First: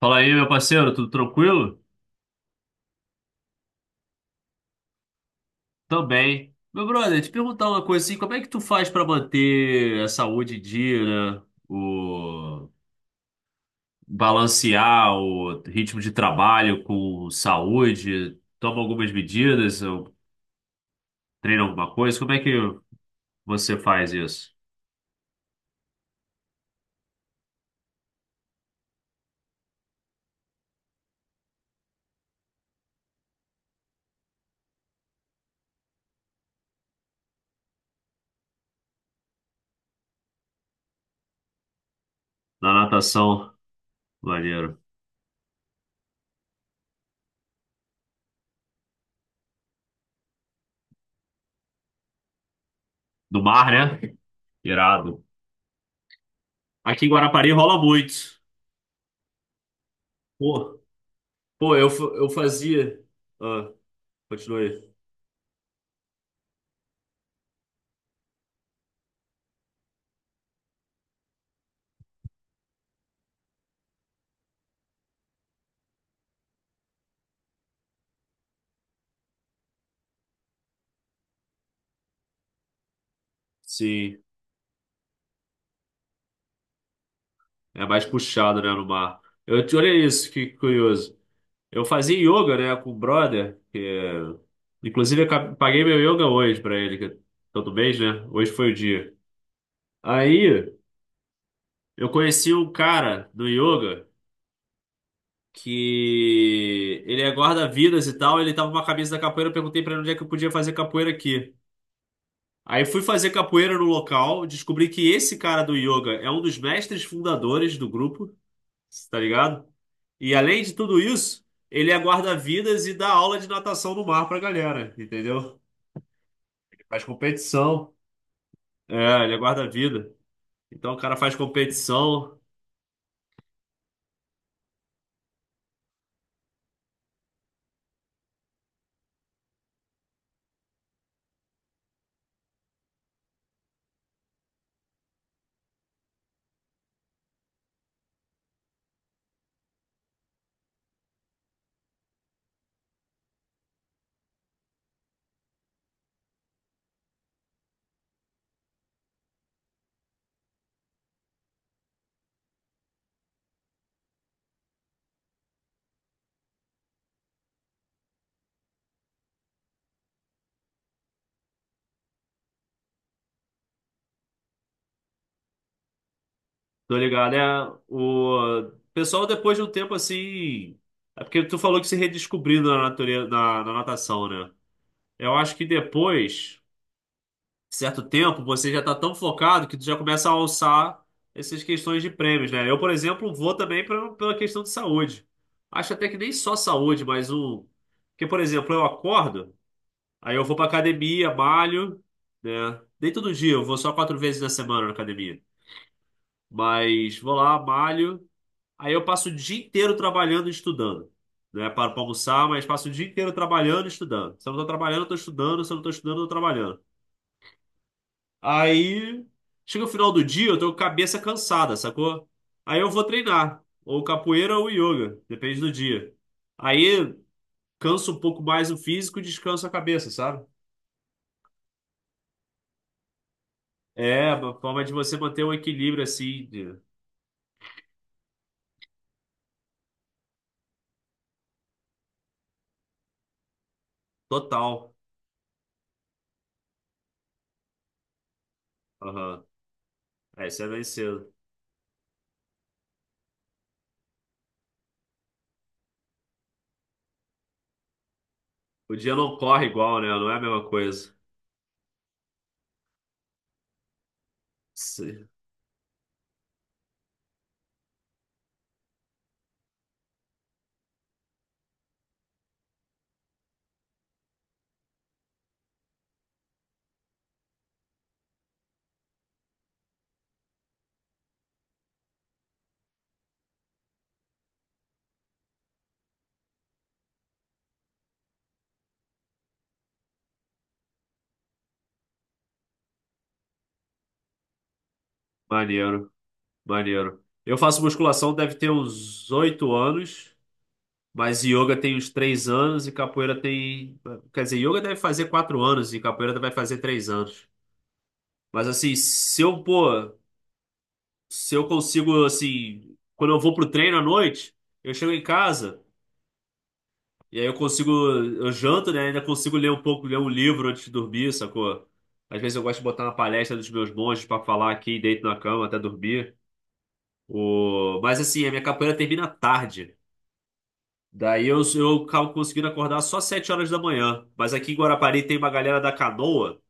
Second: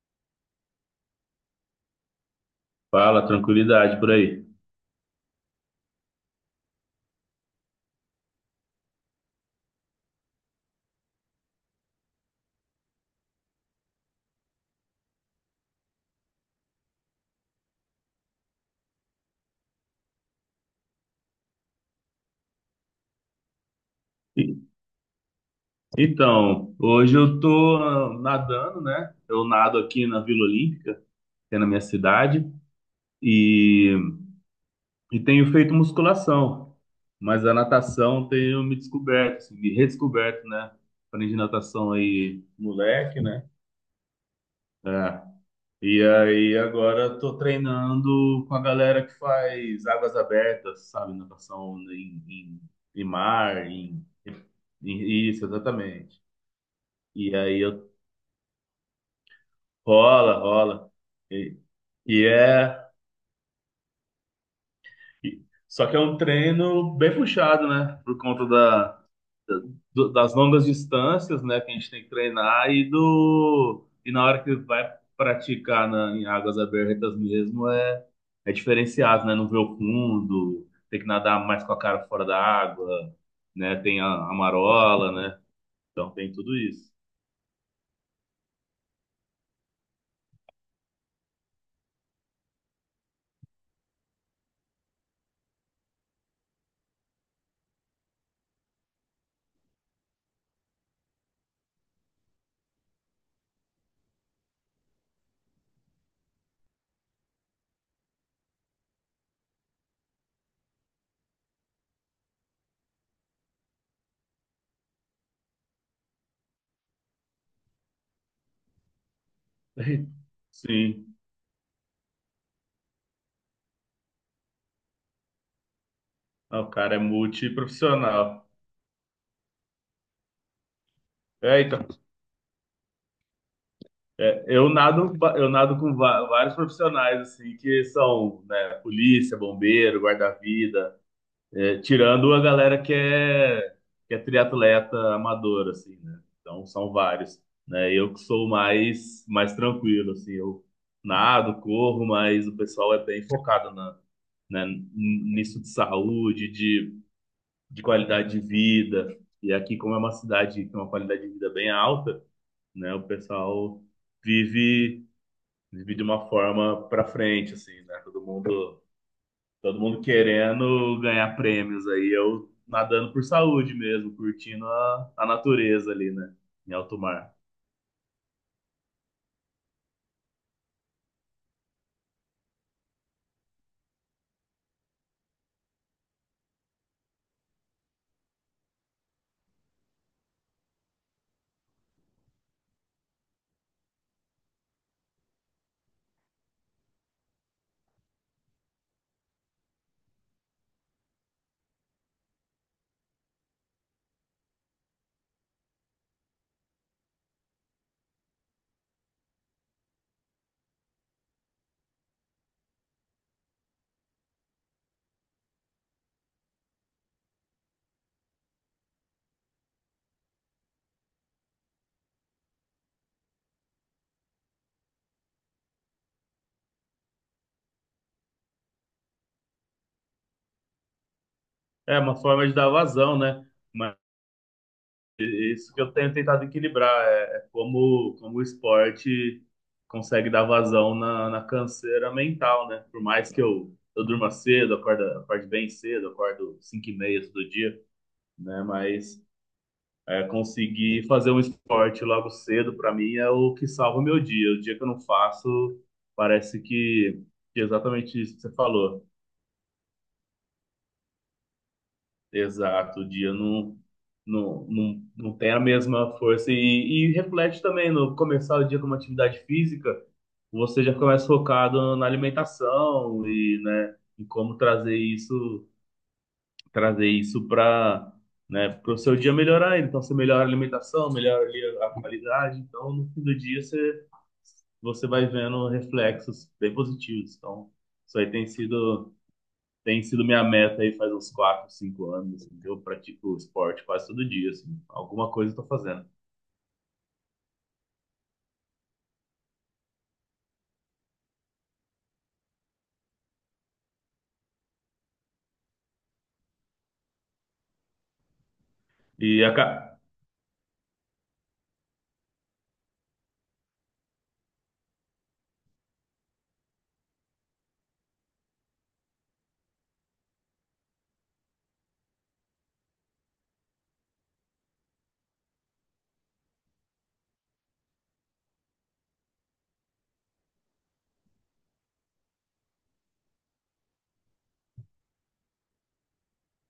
Fala aí, meu parceiro, tudo tranquilo? Fala, tranquilidade por aí. Também. Meu brother, te perguntar uma coisa assim, como é que tu faz pra manter a saúde em dia, né? O balancear o ritmo de trabalho com saúde, toma algumas medidas, ou treina alguma coisa? Como é que você faz isso? E- Então, hoje eu tô nadando, né? Eu nado aqui na Vila Olímpica, que é na minha cidade, e, e tenho feito musculação, mas a natação tenho me descoberto, assim, me redescoberto, né? Aprendi natação aí, Na moleque, né? natação, maneiro. É. E aí agora eu tô treinando com a galera que faz águas abertas, sabe? Natação em No mar, mar, né? Irado. Isso, exatamente. Aqui em E Guarapari aí rola eu muito. Rola, Pô, rola. E, eu, e eu é. fazia. Ah, continue. e- Só que é um treino bem puxado, né? Por conta das longas distâncias, né? Que a gente tem que treinar. E na hora que vai praticar em águas abertas mesmo, é diferenciado, né? Não vê o fundo, tem que nadar mais com a cara fora da água, né? Tem a, Sim. a marola, né? Então tem tudo isso. É mais puxado, né, no mar. Olha isso, que curioso. Eu fazia yoga, né, com o brother, que, é, inclusive eu paguei meu yoga hoje pra ele, que é todo mês, né? Hoje foi o dia. Aí eu conheci um cara do yoga que ele é guarda-vidas e tal, ele tava com uma camisa da capoeira, eu perguntei pra ele onde é que eu podia fazer capoeira aqui. Aí fui fazer capoeira no local, descobri que esse cara do yoga é um dos mestres fundadores do grupo, tá ligado? E além de tudo Sim. isso, ele é guarda-vidas e dá aula de natação no mar pra galera, entendeu? Ah, o Ele cara é faz competição. multiprofissional. É, ele é guarda-vida. Então o cara faz É, então. competição, Eu nado com vários profissionais, assim, que são, né, polícia, bombeiro, guarda-vida, é, tirando a galera que é, triatleta amador, assim, né? Então, são vários, né? Eu que sou mais tranquilo, assim, eu nado, corro, mas o pessoal é bem focado né, nisso de saúde, de qualidade de vida. E aqui, como é uma cidade que tem uma qualidade de vida bem alta, né, o pessoal vive de uma forma para frente, assim, né? Todo mundo querendo ganhar prêmios aí, eu nadando por saúde mesmo, curtindo a natureza ali, né? Em tô alto ligado, mar. é o pessoal depois de um tempo assim, é porque tu falou que se redescobriu na natureza, na natação, né? Eu acho que depois certo tempo, você já está tão focado que tu já começa a alçar essas questões de prêmios, né? Eu, por exemplo, vou também pela questão de saúde. Acho até que nem só saúde, mas um. Porque, por exemplo, eu acordo, aí eu vou pra academia, malho, né? Nem todo dia, eu vou só quatro vezes na semana na academia. Mas vou lá, malho, aí eu passo o dia inteiro trabalhando e estudando. Né, paro para almoçar, mas passo o dia inteiro trabalhando e estudando. Se eu não estou trabalhando, eu estou estudando. Se eu não estou estudando, eu estou trabalhando. Aí chega o final do dia, eu tô com a cabeça cansada, sacou? Aí eu vou treinar, ou capoeira ou yoga, depende do dia. Aí canso um pouco mais o físico e descanso a cabeça, sabe? É uma forma de dar vazão, né? Mas É uma forma de você é manter um isso que eu equilíbrio tenho assim, tentado de- equilibrar é, como o esporte consegue dar vazão na canseira mental, né? Por mais que eu durma cedo, total. Acorde bem cedo, acordo 5h30 todo dia, né? Mas Aham. é, É, isso é bem conseguir fazer cedo. um esporte logo cedo, para mim, é o que salva o meu dia. O dia que eu não faço, parece que é exatamente isso que você O falou. dia não corre igual, né? Não é a mesma coisa. Exato, o dia não, não, não, Sim. não tem a mesma força. E reflete também no começar o dia com uma atividade física, você já começa focado na alimentação e, né, em como trazer isso para o seu dia melhorar. Ele. Então, você melhora a alimentação, melhora ali a qualidade. Então, no fim do dia, você vai vendo reflexos bem positivos. Então, isso aí tem sido, minha meta aí faz uns 4, 5 anos, assim, que eu pratico esporte quase todo dia, assim. Alguma coisa eu tô fazendo. Maneiro, maneiro. Eu faço musculação, deve ter uns 8 anos. Mas yoga tem uns 3 anos e capoeira tem. Quer dizer, yoga deve fazer 4 anos e capoeira vai fazer 3 anos. Mas assim, E, se eu, aca- pô, se eu consigo, assim, quando eu vou pro treino à noite, eu chego em casa e aí eu consigo, eu janto, né? Ainda consigo ler um pouco, ler um livro antes de dormir, sacou? Às vezes eu gosto de botar uma palestra dos meus monges pra falar aqui, deito na cama até dormir. O... Mas assim, a minha capoeira termina tarde. Daí eu acabo conseguindo acordar só 7 horas da manhã. Mas aqui em Guarapari tem uma galera da canoa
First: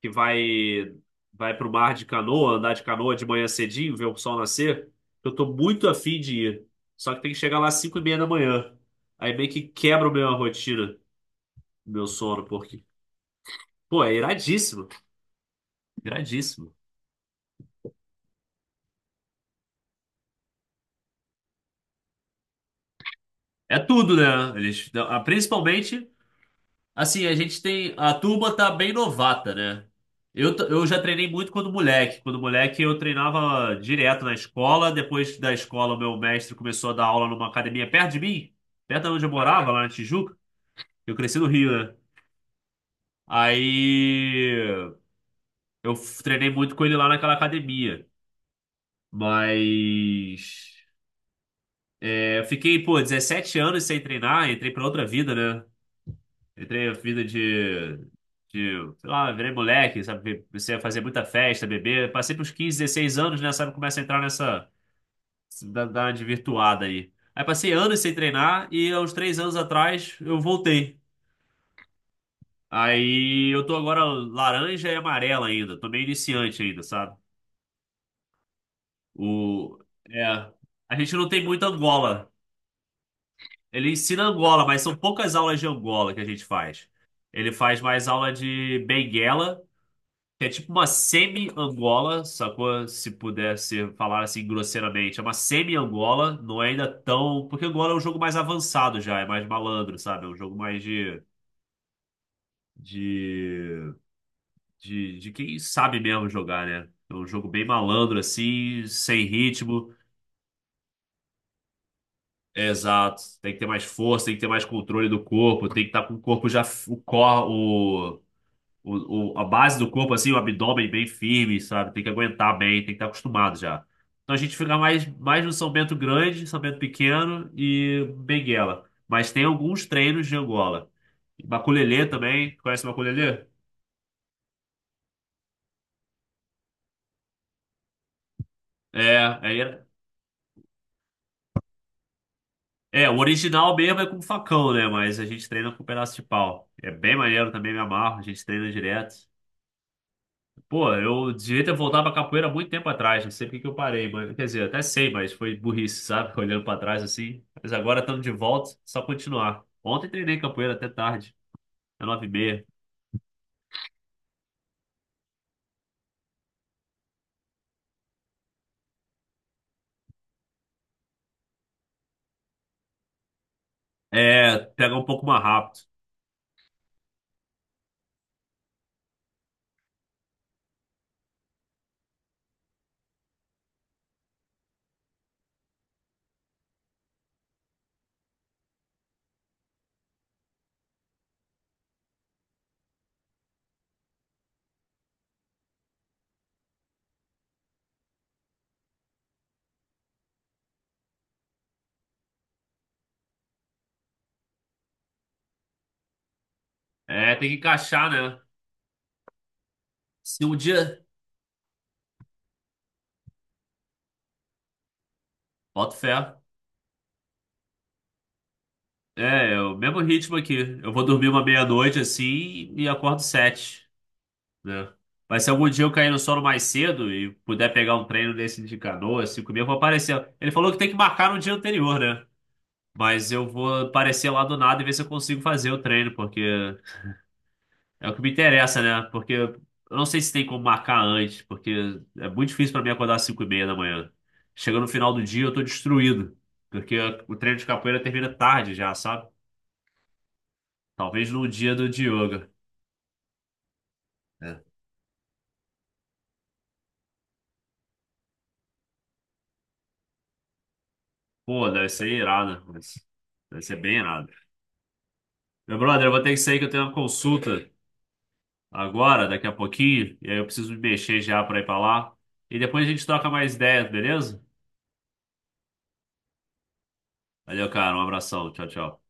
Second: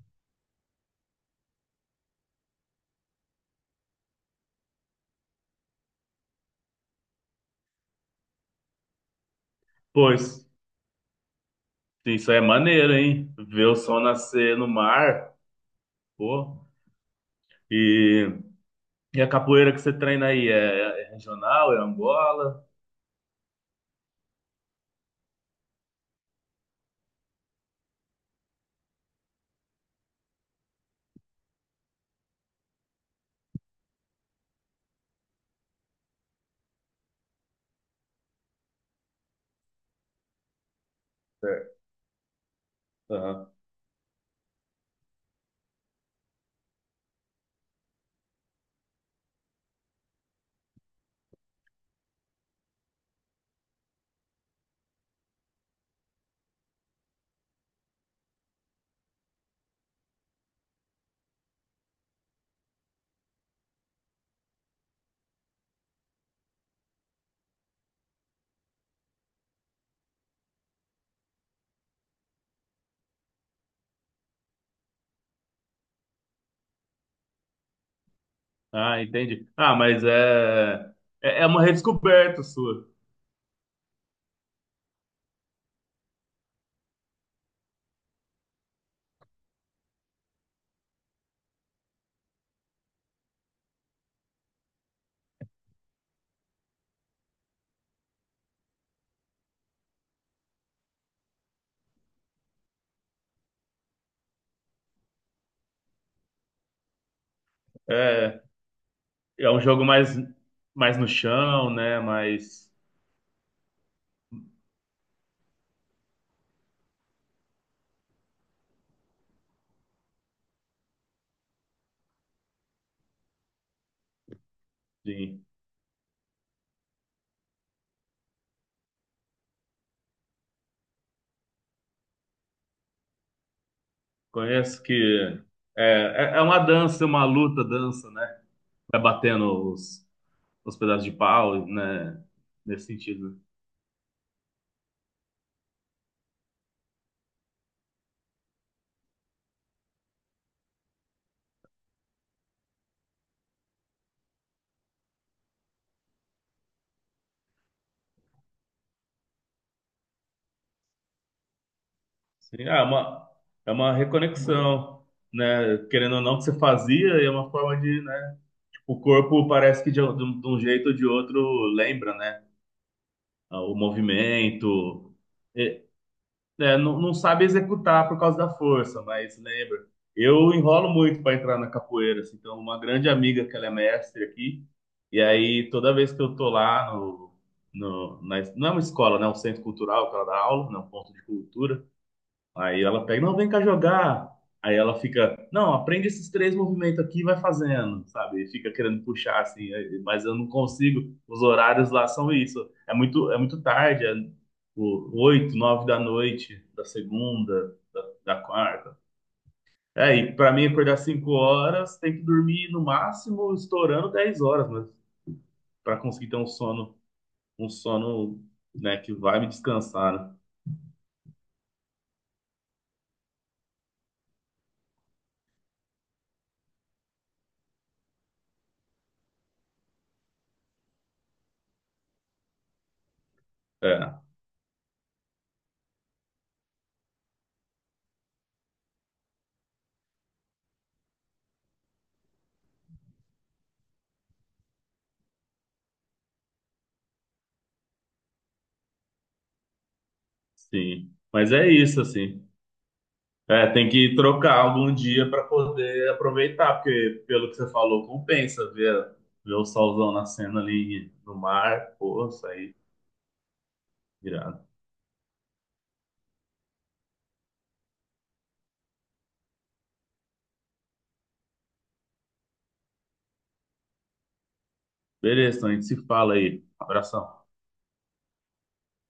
que vai pro mar de canoa, andar de canoa de manhã cedinho, ver o sol nascer. Eu tô muito afim de ir. Só que tem que chegar lá às 5 e meia da manhã. Aí meio que quebra a minha Pois, rotina, meu isso aí é sono, porque, maneiro, hein? Ver o sol pô, é nascer no iradíssimo. mar, pô. Iradíssimo. E, e a capoeira que você treina aí, é, é, regional, é Angola? É tudo, né? Eles, ah, principalmente. Assim, a gente tem. A turma tá bem novata, né? Eu já treinei muito quando moleque. Quando moleque, eu treinava direto na escola. Depois da escola, o meu mestre começou a dar aula numa academia perto de mim, perto de onde eu morava, lá na Tijuca. Eu cresci no Rio, né? Aham. Aí treinei muito com ele lá naquela academia. Mas, é, eu fiquei, pô, 17 anos sem treinar, entrei pra outra vida, né? Entrei na vida de, sei lá, virei moleque, sabe? Comecei a fazer muita festa, beber. Passei pros 15, 16 anos, né? Sabe? Começa a entrar nessa da, virtuada aí. Aí passei anos sem treinar e aos 3 anos atrás eu voltei. Aí eu tô agora laranja e amarela ainda. Tô meio iniciante ainda, sabe? Ah, entendi. Ah, O, mas é, é, a gente não é, tem é uma muita Angola. redescoberta sua. Ele ensina Angola, mas são poucas aulas de Angola que a gente faz. Ele faz mais aula de Benguela. É tipo uma semi-Angola, sacou? Se pudesse falar assim grosseiramente. É uma semi-Angola, não é ainda tão. Porque Angola é um jogo mais avançado já, é mais malandro, sabe? É um jogo mais De. de quem sabe mesmo jogar, né? É um jogo bem malandro, É, assim, sem é um jogo ritmo. mais no chão, né? Mais, Exato. Tem que ter mais força, tem que ter mais controle do corpo, tem que estar com o corpo já. O, cor, o- a base do corpo, assim, o abdômen bem firme, sabe? Tem que aguentar bem, tem que estar acostumado já. Então a gente fica mais, mais sim, no São Bento Grande, São Bento Pequeno e Benguela. Mas tem alguns treinos de Angola. Maculelê também, conhece Maculelê? conheço que é uma dança, uma luta, dança, né? Vai É, aí batendo era- os pedaços de pau, né? Nesse o sentido. original mesmo é com facão, né? Mas a gente treina com pedaço de pau. É bem maneiro também, me amarro, a gente treina direto. Pô, eu devia ter voltado pra capoeira há muito tempo atrás, não sei por que que eu parei, mas, quer dizer, até sei, mas foi burrice, sabe? Olhando pra trás assim. Mas agora estando de volta, só continuar. Ontem treinei capoeira até tarde, é 9h30. Sim, ah, é uma reconexão, né? Querendo ou não, que você fazia, e é uma forma de, né? O corpo parece de um jeito ou de outro lembra, né? O É, pega um movimento. pouco mais rápido. É, é, não sabe executar por causa da força, mas lembra. Eu enrolo muito para entrar na capoeira, assim, então uma grande amiga que ela é mestre aqui, e aí toda vez que eu tô lá não é uma escola, né, é um centro cultural que ela dá aula, né, um ponto de cultura. Aí ela pega, não, vem cá jogar. Aí ela fica, não, aprende esses três movimentos aqui e vai fazendo, sabe? E fica querendo puxar assim, mas eu não consigo. Os horários lá são isso. É muito tarde, é 8, 9 da noite, da É, tem que segunda, da, encaixar, da né? quarta. É, e Se para um mim acordar dia, 5 horas, tem que dormir no máximo estourando 10 horas, mas boto para fé. conseguir ter um sono, um sono, né, que vai me É, é o mesmo descansar, né? ritmo aqui. Eu vou dormir uma meia-noite assim e acordo sete, né? Mas se algum dia eu cair no sono mais cedo e puder pegar um treino desse de canoa, cinco mil, eu vou aparecer. Ele falou que tem que marcar no dia anterior, né? Mas eu vou É, aparecer lá do nada e ver se eu consigo fazer o treino, porque é o que me interessa, né? Porque eu não sei se tem como marcar antes, porque é muito difícil pra mim acordar às 5 e meia da manhã. Chega no final do dia, eu tô destruído, porque o treino de capoeira termina tarde já, sabe? sim. Talvez no Mas é dia do isso, de assim. yoga. É, tem que trocar É. algum dia para poder aproveitar, porque pelo que você falou, compensa ver o solzão nascendo ali no Pô, deve mar. ser Pô, isso irado, aí, mas deve ser bem irado. irado. Meu brother, eu vou ter que sair que eu tenho uma consulta agora, daqui a pouquinho, e aí eu preciso me mexer já pra ir pra lá. E depois a gente troca mais ideias, beleza? Beleza, então a gente se fala aí. Abração. Valeu, cara. Um abração. Tchau, tchau.